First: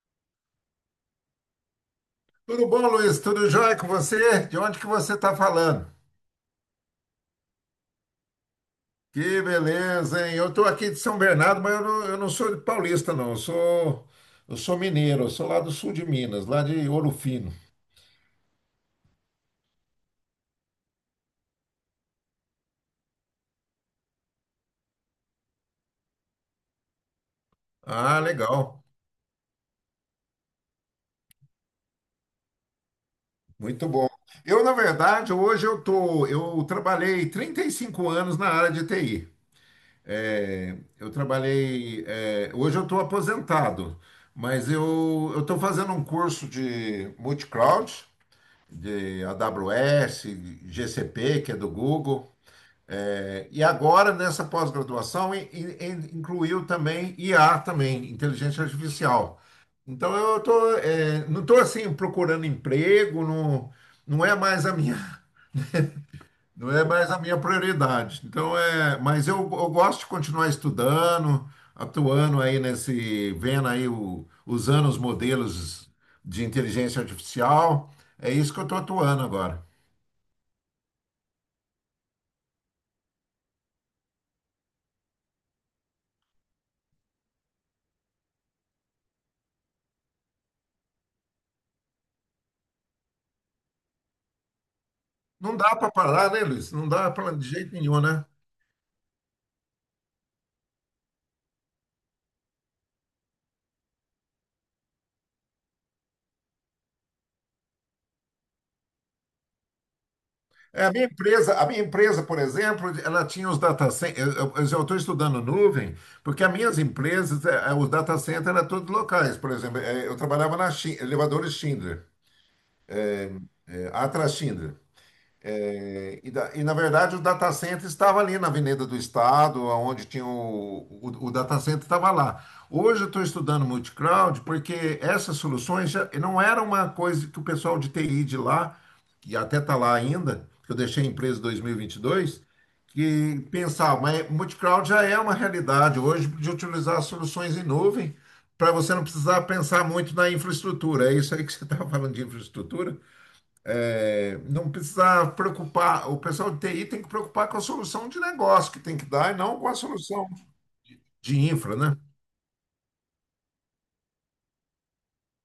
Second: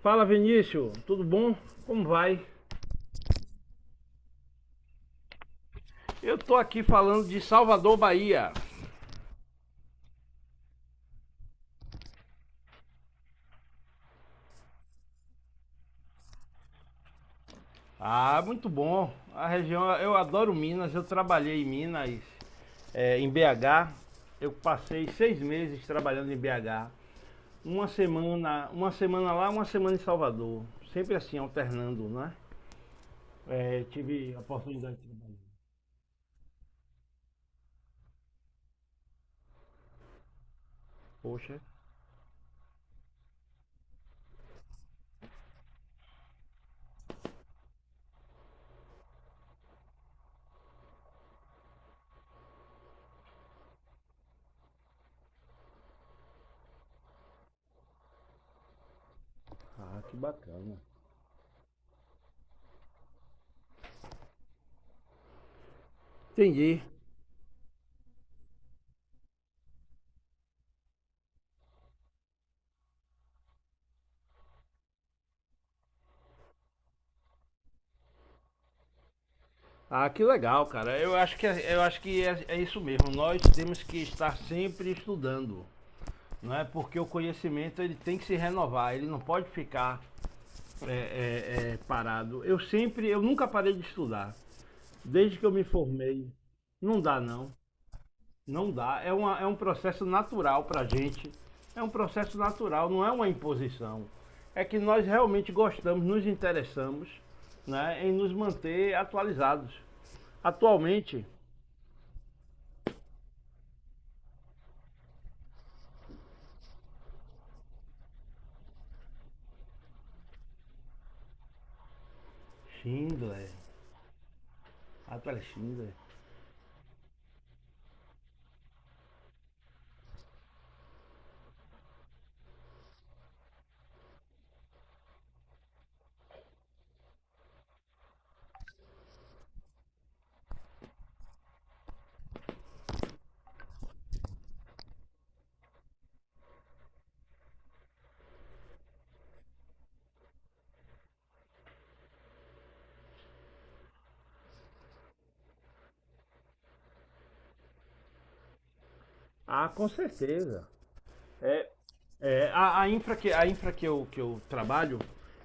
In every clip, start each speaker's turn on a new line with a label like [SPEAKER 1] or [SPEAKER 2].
[SPEAKER 1] Fala Vinícius, tudo bom? Como vai?
[SPEAKER 2] Tudo bom, Luiz? Tudo jóia com você? De onde que você está falando?
[SPEAKER 1] Eu tô aqui falando de Salvador, Bahia.
[SPEAKER 2] Que beleza, hein? Eu estou aqui de São Bernardo, mas eu não sou de paulista, não. Eu sou mineiro, eu sou lá do sul de Minas, lá de Ouro Fino.
[SPEAKER 1] Ah, muito bom. A região, eu adoro Minas, eu trabalhei em Minas, em BH. Eu passei 6 meses trabalhando em BH.
[SPEAKER 2] Ah, legal.
[SPEAKER 1] Uma semana lá, uma semana em Salvador. Sempre assim, alternando, né?
[SPEAKER 2] Muito bom.
[SPEAKER 1] Tive a
[SPEAKER 2] Eu, na
[SPEAKER 1] oportunidade de
[SPEAKER 2] verdade,
[SPEAKER 1] trabalhar.
[SPEAKER 2] eu trabalhei 35 anos na área de TI. É, eu
[SPEAKER 1] Poxa.
[SPEAKER 2] trabalhei, é, hoje eu estou aposentado, mas eu estou fazendo um curso de multicloud de AWS, GCP, que é do Google. É, e agora, nessa pós-graduação, incluiu também IA, também, inteligência artificial.
[SPEAKER 1] Ah,
[SPEAKER 2] Então,
[SPEAKER 1] que bacana.
[SPEAKER 2] não estou assim procurando emprego, não, não é mais a minha, não
[SPEAKER 1] Entendi.
[SPEAKER 2] é mais a minha prioridade. Então, mas eu gosto de continuar estudando, atuando aí nesse, vendo aí, o, usando os modelos de inteligência artificial. É isso que eu estou atuando agora.
[SPEAKER 1] Ah, que legal, cara. Eu acho que, eu acho que é isso mesmo. Nós temos que estar sempre estudando, não é? Porque o conhecimento ele tem que se renovar. Ele não pode ficar parado. Eu nunca parei de estudar. Desde que eu
[SPEAKER 2] Não
[SPEAKER 1] me
[SPEAKER 2] dá para parar,
[SPEAKER 1] formei,
[SPEAKER 2] né, Luiz? Não
[SPEAKER 1] não
[SPEAKER 2] dá
[SPEAKER 1] dá
[SPEAKER 2] para de
[SPEAKER 1] não,
[SPEAKER 2] jeito nenhum, né?
[SPEAKER 1] não dá. É um processo natural para a gente. É um processo natural, não é uma imposição. É que nós realmente gostamos, nos interessamos, né, em nos manter atualizados.
[SPEAKER 2] É, a minha
[SPEAKER 1] Atualmente
[SPEAKER 2] empresa, a minha empresa, por exemplo, ela tinha os data centers. Eu estou estudando nuvem, porque as minhas empresas, os data centers eram todos locais. Por exemplo, eu trabalhava na elevadores Schindler,
[SPEAKER 1] Schindler.
[SPEAKER 2] Atlas Schindler.
[SPEAKER 1] Atlas Schindler.
[SPEAKER 2] Na verdade, o data center estava ali na Avenida do Estado, onde tinha o data center estava lá. Hoje eu estou estudando multicloud porque essas soluções já não era uma coisa que o pessoal de TI de lá, que até está lá ainda, que eu deixei a empresa em 2022, que pensava, mas multicloud já é uma realidade hoje de utilizar as soluções em nuvem para você não precisar pensar muito na infraestrutura. É isso aí que você estava falando de infraestrutura? É, não precisa preocupar, o pessoal de TI tem que preocupar com a solução de negócio que tem que dar e não
[SPEAKER 1] Ah,
[SPEAKER 2] com a
[SPEAKER 1] com
[SPEAKER 2] solução
[SPEAKER 1] certeza.
[SPEAKER 2] de
[SPEAKER 1] É,
[SPEAKER 2] infra, né?
[SPEAKER 1] a infra, que eu trabalho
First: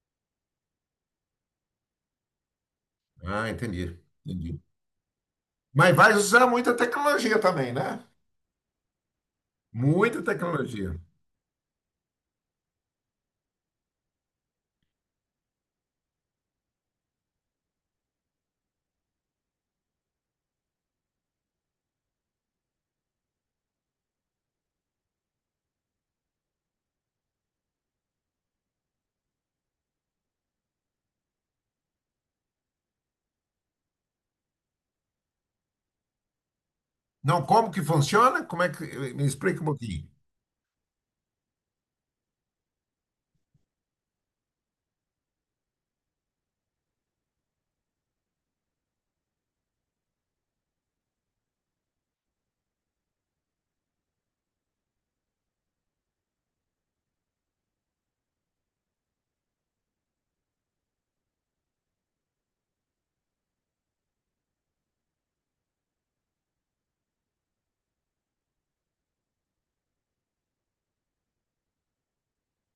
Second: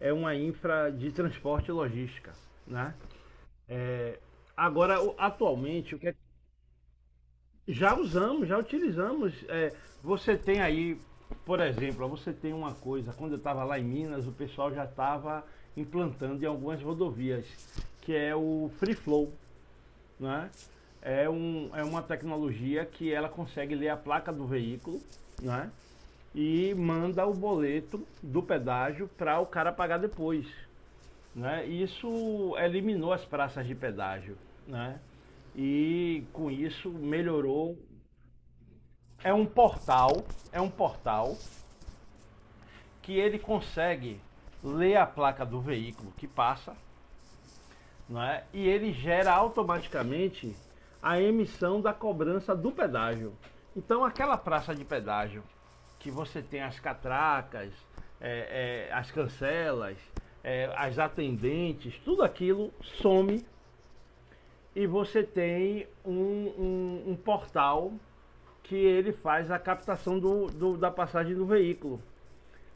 [SPEAKER 1] é uma infra de transporte e logística, né?
[SPEAKER 2] Ah, entendi,
[SPEAKER 1] É,
[SPEAKER 2] entendi.
[SPEAKER 1] agora, atualmente,
[SPEAKER 2] Mas vai usar muita tecnologia também, né?
[SPEAKER 1] já utilizamos.
[SPEAKER 2] Muita
[SPEAKER 1] Você tem
[SPEAKER 2] tecnologia.
[SPEAKER 1] aí, por exemplo, você tem uma coisa, quando eu estava lá em Minas, o pessoal já estava implantando em algumas rodovias, que é o free flow. Né? É uma tecnologia que ela consegue ler a placa do veículo, né? E manda o boleto do pedágio para o cara pagar depois, né? Isso eliminou as praças de pedágio, né? E com isso
[SPEAKER 2] Não, como
[SPEAKER 1] melhorou.
[SPEAKER 2] que funciona? Como é que me
[SPEAKER 1] É um
[SPEAKER 2] explica um pouquinho?
[SPEAKER 1] portal, é um portal que ele consegue ler a placa do veículo que passa, não é? E ele gera automaticamente a emissão da cobrança do pedágio. Então, aquela praça de pedágio que você tem as catracas, as cancelas, as atendentes, tudo aquilo some e você tem um, um portal que ele faz a captação da passagem do veículo,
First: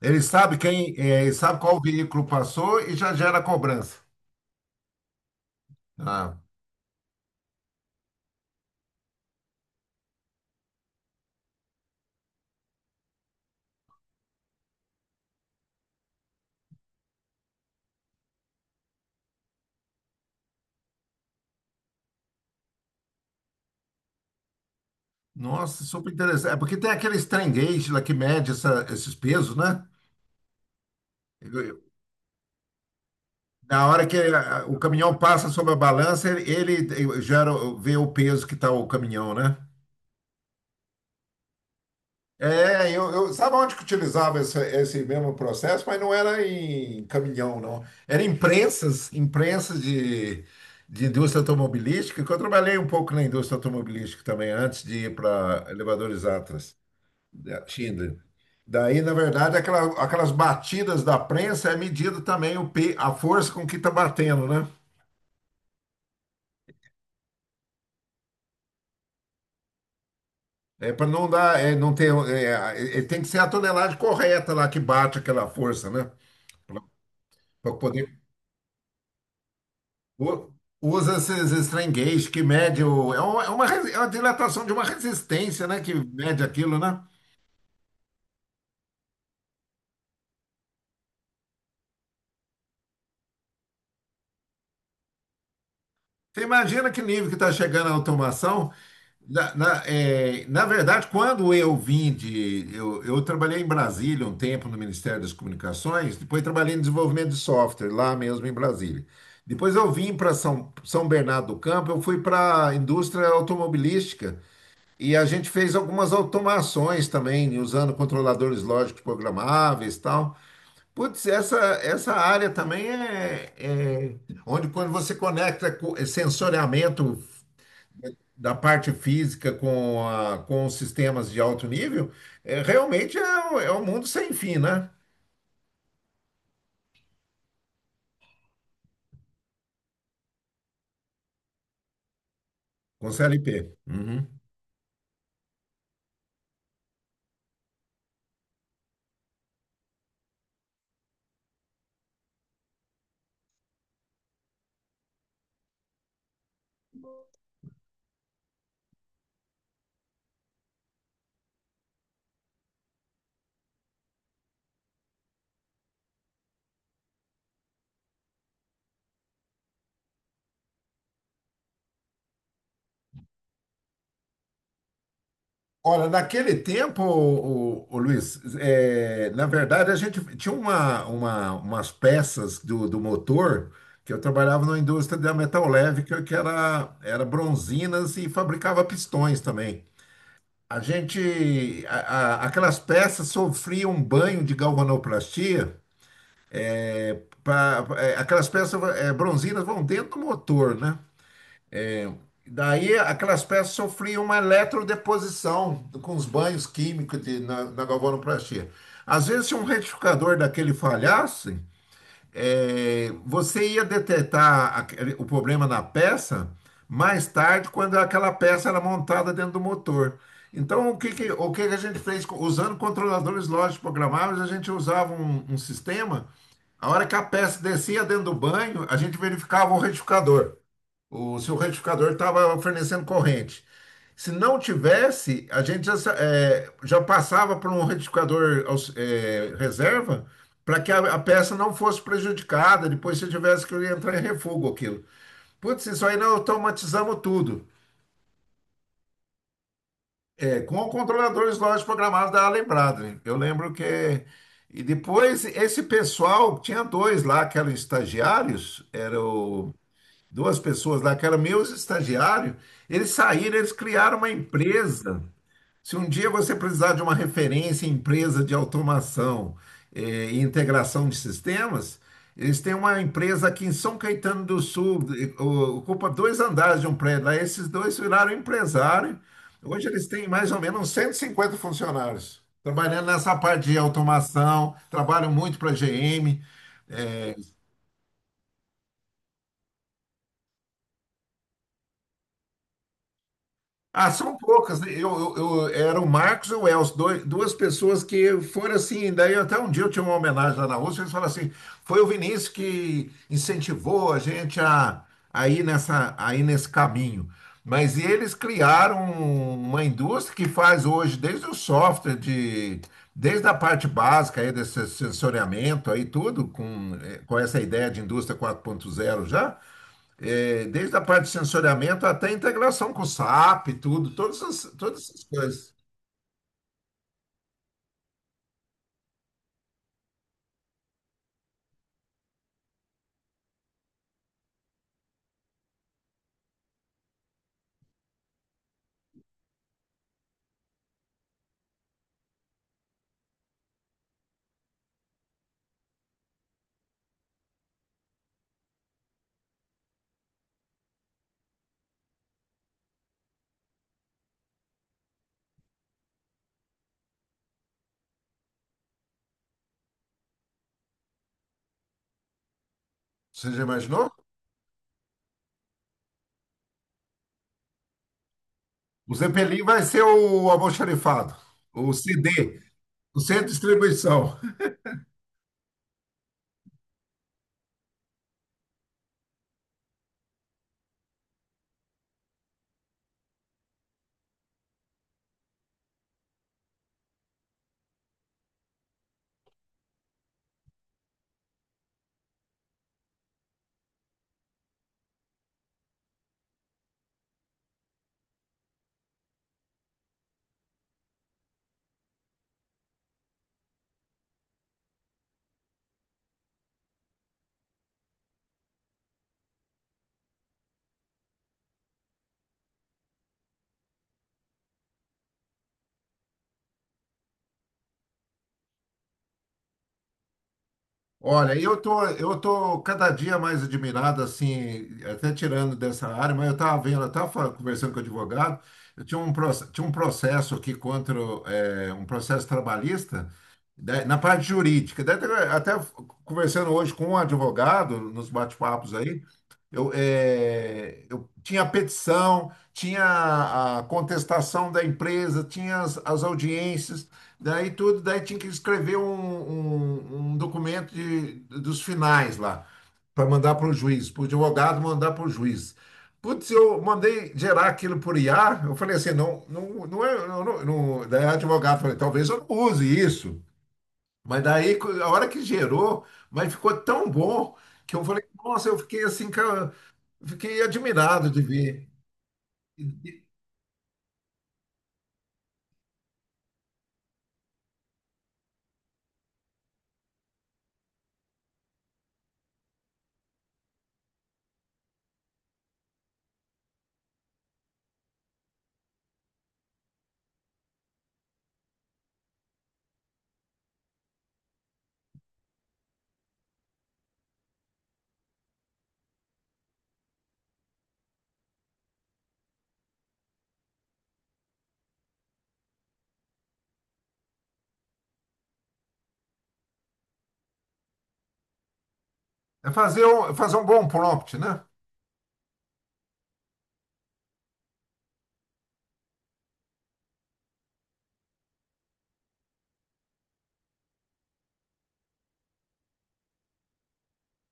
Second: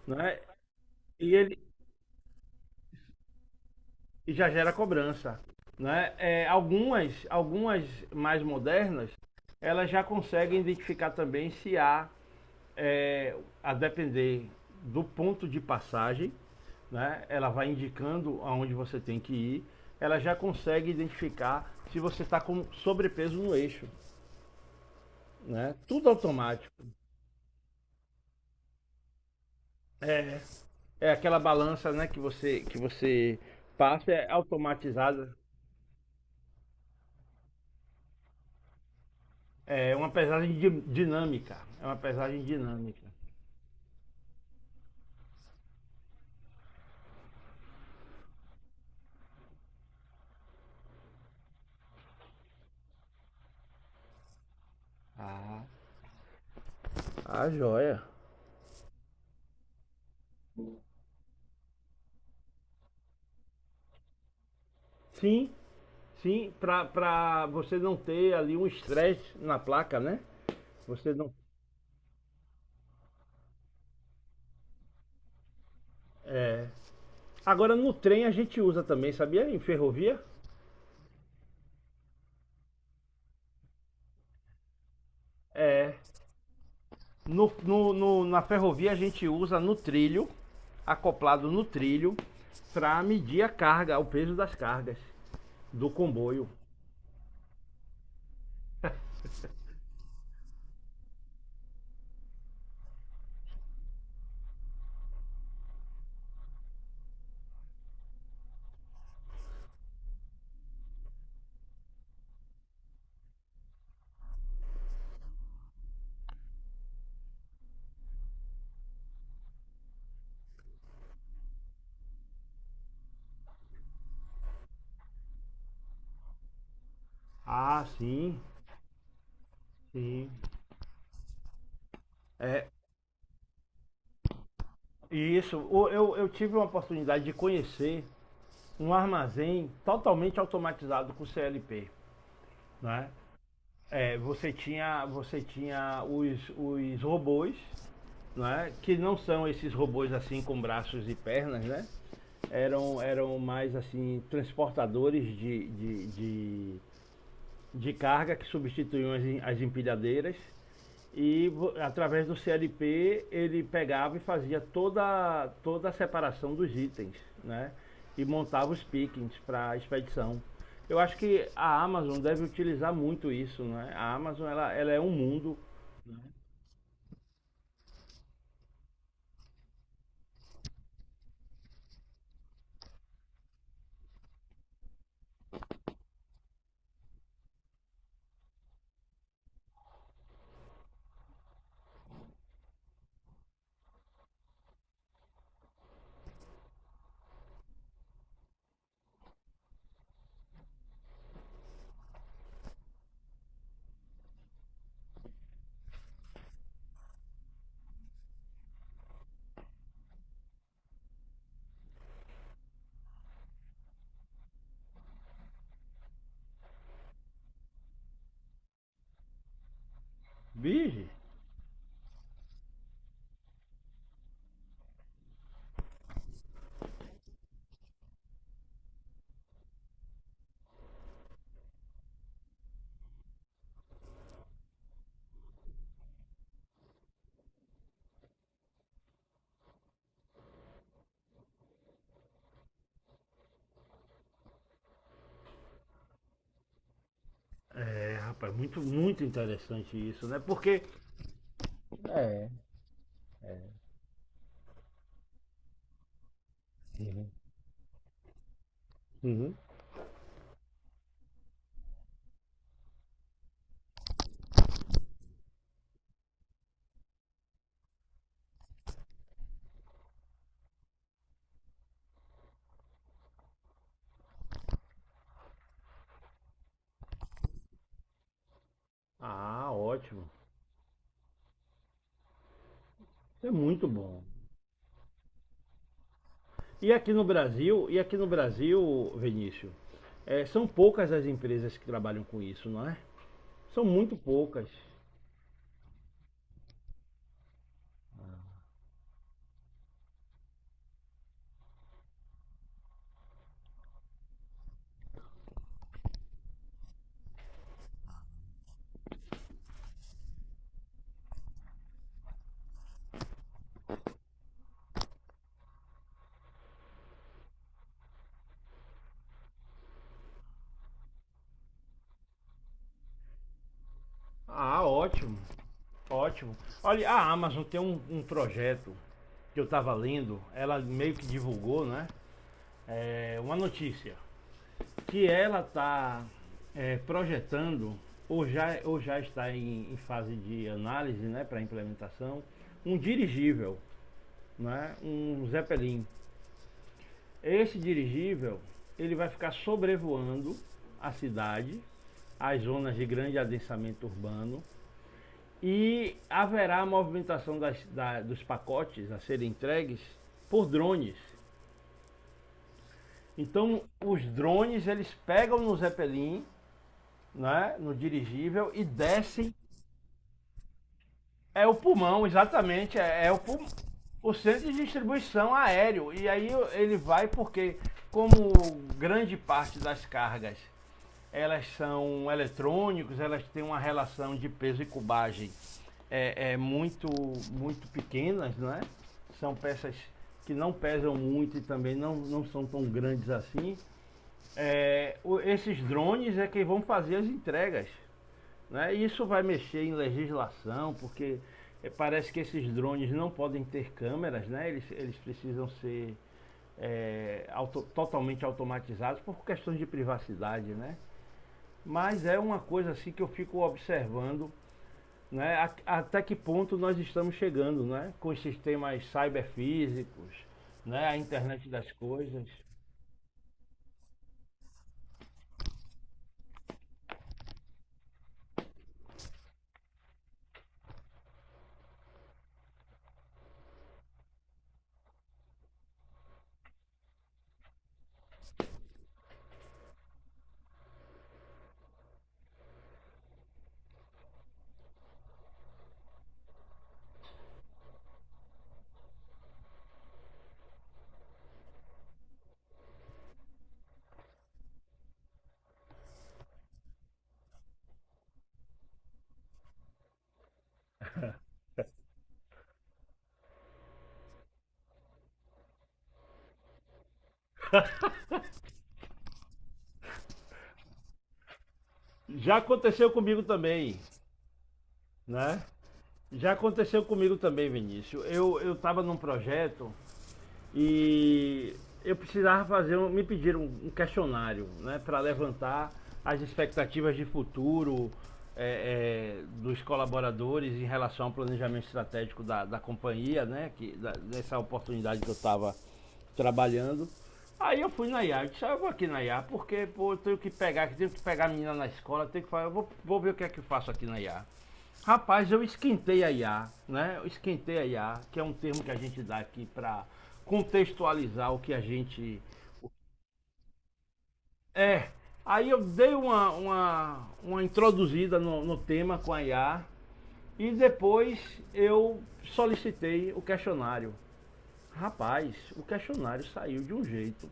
[SPEAKER 2] Ele
[SPEAKER 1] né?
[SPEAKER 2] sabe ele
[SPEAKER 1] E ele,
[SPEAKER 2] sabe qual veículo passou e já gera cobrança.
[SPEAKER 1] e já gera cobrança. Né?
[SPEAKER 2] Ah,
[SPEAKER 1] Algumas mais modernas, elas já conseguem identificar também se há, a depender do ponto de passagem, né? Ela vai indicando aonde você tem que ir, ela já consegue identificar se você está com sobrepeso no eixo. Né?
[SPEAKER 2] nossa,
[SPEAKER 1] Tudo
[SPEAKER 2] super interessante. É porque
[SPEAKER 1] automático.
[SPEAKER 2] tem aqueles trem gauge lá que mede esses pesos, né?
[SPEAKER 1] É, é aquela balança né, que você
[SPEAKER 2] Na hora
[SPEAKER 1] passa,
[SPEAKER 2] que
[SPEAKER 1] é
[SPEAKER 2] o caminhão
[SPEAKER 1] automatizada.
[SPEAKER 2] passa sobre a balança, ele gera, vê o peso que está o caminhão, né?
[SPEAKER 1] É uma pesagem dinâmica. É uma pesagem
[SPEAKER 2] É,
[SPEAKER 1] dinâmica.
[SPEAKER 2] sabe onde que utilizava esse mesmo processo, mas não era em caminhão, não. Era em prensas de indústria automobilística, que eu trabalhei um pouco na indústria automobilística também, antes de ir para
[SPEAKER 1] Ah,
[SPEAKER 2] elevadores Atlas,
[SPEAKER 1] ah,
[SPEAKER 2] da
[SPEAKER 1] joia.
[SPEAKER 2] Schindler. Daí, na verdade, aquelas batidas da prensa é medida também a força com que está batendo, né?
[SPEAKER 1] Sim, sim, pra você não ter ali um estresse na placa, né?
[SPEAKER 2] É para
[SPEAKER 1] Você
[SPEAKER 2] não
[SPEAKER 1] não.
[SPEAKER 2] dar, é, não ter, é, é, tem que ser a tonelagem correta lá que bate aquela força, né?
[SPEAKER 1] É. Agora
[SPEAKER 2] Para
[SPEAKER 1] no
[SPEAKER 2] poder.
[SPEAKER 1] trem a gente usa também, sabia? Em ferrovia?
[SPEAKER 2] u- Usa esses strain gauge que mede o. É uma dilatação de uma resistência, né?
[SPEAKER 1] É.
[SPEAKER 2] Que mede aquilo, né?
[SPEAKER 1] Na ferrovia a gente usa no trilho, acoplado no trilho, para medir a carga, o peso das cargas do
[SPEAKER 2] Você
[SPEAKER 1] comboio.
[SPEAKER 2] imagina que nível que está chegando a automação? Na verdade, quando eu vim de. Eu trabalhei em Brasília um tempo no Ministério das Comunicações, depois trabalhei em desenvolvimento de software, lá mesmo em Brasília. Depois eu vim para São, São Bernardo do Campo, eu fui para a indústria automobilística e a gente fez algumas automações também, usando controladores lógicos programáveis e tal. Putz, essa área também é onde quando você conecta sensoriamento
[SPEAKER 1] Ah, sim,
[SPEAKER 2] da parte física
[SPEAKER 1] sim.
[SPEAKER 2] com os sistemas de alto nível, é,
[SPEAKER 1] É,
[SPEAKER 2] realmente é, é um mundo sem fim, né?
[SPEAKER 1] Isso, eu tive uma oportunidade de conhecer um armazém totalmente automatizado com CLP, né?
[SPEAKER 2] Com CLP. Uhum.
[SPEAKER 1] Você tinha os robôs, né? Que não são esses robôs assim com braços e pernas, né? Eram mais assim transportadores de carga que substituíam as empilhadeiras. E através do CLP ele pegava e fazia toda a separação dos itens, né? E montava os pickings para a expedição. Eu acho que a Amazon deve utilizar muito isso, né? A Amazon ela é um mundo.
[SPEAKER 2] Olha, naquele tempo, o, Luiz, na verdade a gente tinha umas peças do motor que eu trabalhava na indústria da metal leve, que era bronzinas e fabricava pistões também. A gente, a- aquelas peças sofriam um banho de galvanoplastia. Aquelas peças, bronzinas vão dentro do motor, né? Daí aquelas peças sofriam uma eletrodeposição com os banhos químicos na galvanoplastia. Às vezes, se um retificador daquele falhasse, é, você ia detectar o problema na peça mais tarde, quando aquela peça era montada dentro do motor. Então, o
[SPEAKER 1] Vige?
[SPEAKER 2] que que, o que que a gente fez? Usando controladores lógicos programáveis, a gente usava um sistema. A hora que a peça descia dentro do banho, a gente verificava o retificador. Se o retificador estava fornecendo corrente. Se não tivesse, a gente já, já passava para um retificador reserva para que a peça não fosse prejudicada, depois se tivesse que entrar em refugo aquilo. Putz, isso aí nós automatizamos tudo.
[SPEAKER 1] É, rapaz, muito, muito interessante isso, né?
[SPEAKER 2] É,
[SPEAKER 1] Porque...
[SPEAKER 2] com controladores lógicos programados da Lembrado. Hein? Eu lembro que. E depois esse pessoal, tinha dois lá que eram estagiários, era
[SPEAKER 1] Uhum.
[SPEAKER 2] o duas pessoas lá, que eram meus estagiários, eles saíram, eles criaram uma empresa. Se um dia você precisar de uma referência em empresa de automação, e integração de sistemas, eles têm uma empresa aqui em São Caetano do Sul, ocupa dois andares de um prédio lá. Esses dois viraram empresário.
[SPEAKER 1] Ah,
[SPEAKER 2] Hoje eles têm
[SPEAKER 1] ótimo.
[SPEAKER 2] mais ou menos uns 150 funcionários. Trabalhando nessa
[SPEAKER 1] É
[SPEAKER 2] parte de
[SPEAKER 1] muito bom.
[SPEAKER 2] automação, trabalham muito para a GM.
[SPEAKER 1] E aqui no Brasil, Vinícius, são poucas as empresas que trabalham com isso, não é? São
[SPEAKER 2] Ah,
[SPEAKER 1] muito
[SPEAKER 2] são
[SPEAKER 1] poucas.
[SPEAKER 2] poucas. Né? Era o Marcos e o Elcio, dois, duas pessoas que foram assim. Daí até um dia eu tinha uma homenagem lá na Rússia, eles falaram assim: foi o Vinícius que incentivou a gente a ir nesse caminho. Mas eles criaram uma indústria que faz hoje, desde o software, desde a parte básica aí desse sensoriamento aí, tudo, com, com essa ideia de indústria 4.0 já. É, desde a parte de sensoriamento até a integração com o SAP, tudo,
[SPEAKER 1] Ah,
[SPEAKER 2] todas essas
[SPEAKER 1] ótimo,
[SPEAKER 2] coisas.
[SPEAKER 1] ótimo. Olha, a Amazon tem um, projeto que eu tava lendo, ela meio que divulgou, né? Uma notícia que ela tá projetando ou já, está em fase de análise, né, para implementação, um dirigível, né, um Zeppelin. Esse dirigível ele vai ficar sobrevoando a cidade, as zonas de grande adensamento urbano. E haverá a movimentação dos pacotes a serem entregues por drones.
[SPEAKER 2] Você já
[SPEAKER 1] Então,
[SPEAKER 2] imaginou?
[SPEAKER 1] os drones eles pegam no Zeppelin, né, no dirigível, e
[SPEAKER 2] O
[SPEAKER 1] descem.
[SPEAKER 2] Zeppelin vai ser o almoxarifado,
[SPEAKER 1] É o
[SPEAKER 2] o
[SPEAKER 1] pulmão,
[SPEAKER 2] CD,
[SPEAKER 1] exatamente.
[SPEAKER 2] o
[SPEAKER 1] É, é o,
[SPEAKER 2] centro de
[SPEAKER 1] pul... o
[SPEAKER 2] distribuição.
[SPEAKER 1] centro de distribuição aéreo. E aí ele vai porque, como grande parte das cargas elas são eletrônicos, elas têm uma relação de peso e cubagem é muito, muito pequenas, não é? São peças que não pesam muito e também não são tão grandes assim. Esses drones é quem vão fazer as entregas. Né? Isso vai mexer em legislação, porque parece que esses drones não podem ter câmeras, né? Eles precisam ser totalmente automatizados por questões de privacidade. Né? Mas é uma coisa assim que eu fico observando, né? Até que ponto nós estamos chegando, né? Com os sistemas cyberfísicos, né? A
[SPEAKER 2] Olha,
[SPEAKER 1] internet
[SPEAKER 2] eu
[SPEAKER 1] das
[SPEAKER 2] tô, eu
[SPEAKER 1] coisas.
[SPEAKER 2] tô cada dia mais admirado, assim, até tirando dessa área, mas eu estava vendo, eu estava conversando com o advogado, eu tinha tinha um processo aqui contra, um processo trabalhista, na parte jurídica. Daí até, até conversando hoje com um advogado, nos bate-papos aí, eu tinha a petição, tinha a contestação da empresa, tinha as audiências. Daí tudo, daí tinha que escrever um documento de, dos finais lá, para mandar para o juiz, para o advogado mandar para o juiz. Putz, eu mandei gerar aquilo por IA, eu falei assim, não, não, não é, não, não, daí o advogado falou, talvez eu não use isso. Mas daí, a hora que gerou, mas ficou tão bom que eu falei, nossa, eu fiquei assim, cara, fiquei admirado de ver.
[SPEAKER 1] Já
[SPEAKER 2] E-
[SPEAKER 1] aconteceu
[SPEAKER 2] e-
[SPEAKER 1] comigo também, né? Já aconteceu comigo também, Vinícius. Eu estava num projeto. E eu precisava fazer, me pediram um questionário, né, para levantar as expectativas de futuro dos colaboradores em relação ao planejamento estratégico da, companhia, né, dessa oportunidade que eu estava trabalhando. Aí eu fui na IA, eu disse, ah, eu vou aqui na IA, porque pô, eu tenho que pegar a menina na escola, tenho que falar, eu vou ver o que é que eu faço aqui na IA. Rapaz, eu esquentei a IA, né? Eu esquentei a IA, que é um termo que a gente dá aqui para contextualizar o que a gente
[SPEAKER 2] Fazer um bom prompt, né?
[SPEAKER 1] é. Aí eu dei uma, introduzida no tema com a IA e depois eu solicitei o questionário. Rapaz, o questionário saiu de um jeito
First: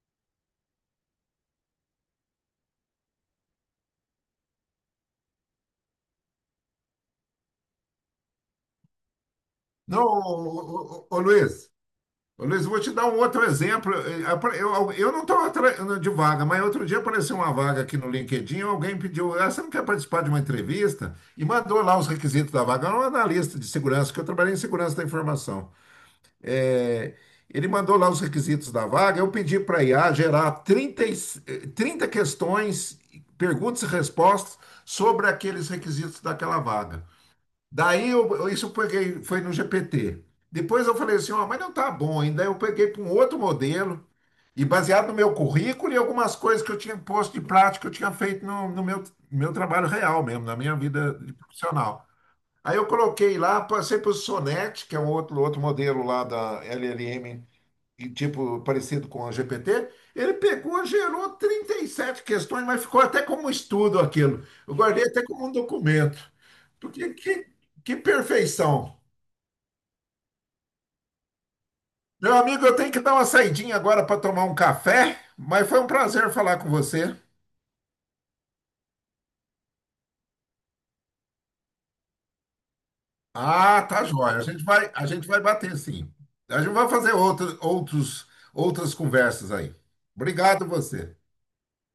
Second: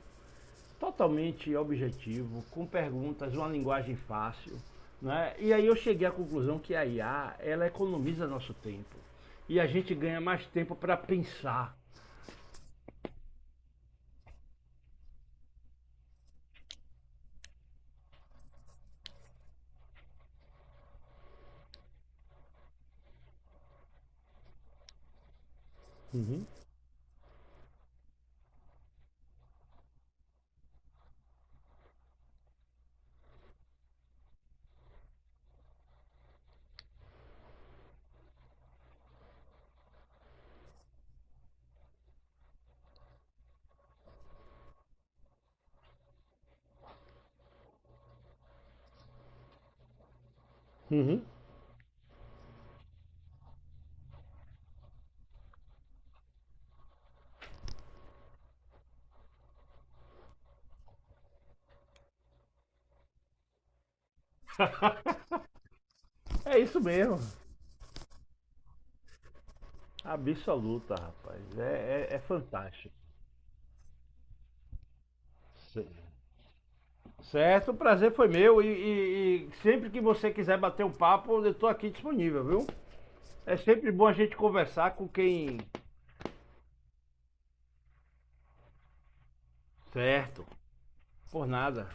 [SPEAKER 1] totalmente objetivo, com perguntas, uma linguagem fácil. Né? E aí eu cheguei à conclusão que a IA ela economiza nosso tempo. E a gente
[SPEAKER 2] Não,
[SPEAKER 1] ganha mais tempo para
[SPEAKER 2] ô, ô, ô, ô, Luiz?
[SPEAKER 1] pensar.
[SPEAKER 2] Ô, Luiz, vou te dar um outro exemplo. Eu não estou de vaga, mas outro dia apareceu uma vaga aqui no LinkedIn. Alguém pediu, ah, você não quer participar de uma entrevista? E mandou lá os requisitos da vaga. Era um analista de segurança, que eu trabalhei em segurança da informação.
[SPEAKER 1] Uhum.
[SPEAKER 2] Eh, Ele mandou lá os requisitos da vaga. Eu pedi para a IA gerar 30 questões, perguntas e respostas sobre aqueles requisitos daquela vaga. Daí isso eu peguei, foi no GPT. Depois eu falei assim, ó, mas não tá bom ainda. Eu peguei para um outro modelo e baseado no meu currículo e algumas coisas que eu tinha posto de prática, que eu tinha feito no, no meu, meu trabalho real mesmo, na minha vida de profissional. Aí eu coloquei lá, passei para o Sonnet, que é um outro, outro modelo lá da LLM e, tipo parecido com o GPT, ele pegou, gerou 37 questões, mas ficou até como estudo aquilo. Eu guardei até como um documento.
[SPEAKER 1] É isso
[SPEAKER 2] Porque
[SPEAKER 1] mesmo.
[SPEAKER 2] que perfeição.
[SPEAKER 1] Absoluta, rapaz. É
[SPEAKER 2] Meu amigo, eu tenho
[SPEAKER 1] fantástico.
[SPEAKER 2] que dar uma saidinha agora para tomar um café, mas foi um prazer falar com você.
[SPEAKER 1] Certo, o prazer foi meu. E sempre que você quiser bater um papo, eu estou aqui disponível, viu? É
[SPEAKER 2] Ah,
[SPEAKER 1] sempre
[SPEAKER 2] tá
[SPEAKER 1] bom a gente
[SPEAKER 2] jóia. A gente vai,
[SPEAKER 1] conversar com
[SPEAKER 2] a gente vai
[SPEAKER 1] quem.
[SPEAKER 2] bater sim. A gente vai fazer outras conversas aí.
[SPEAKER 1] Certo,
[SPEAKER 2] Obrigado você.
[SPEAKER 1] por nada.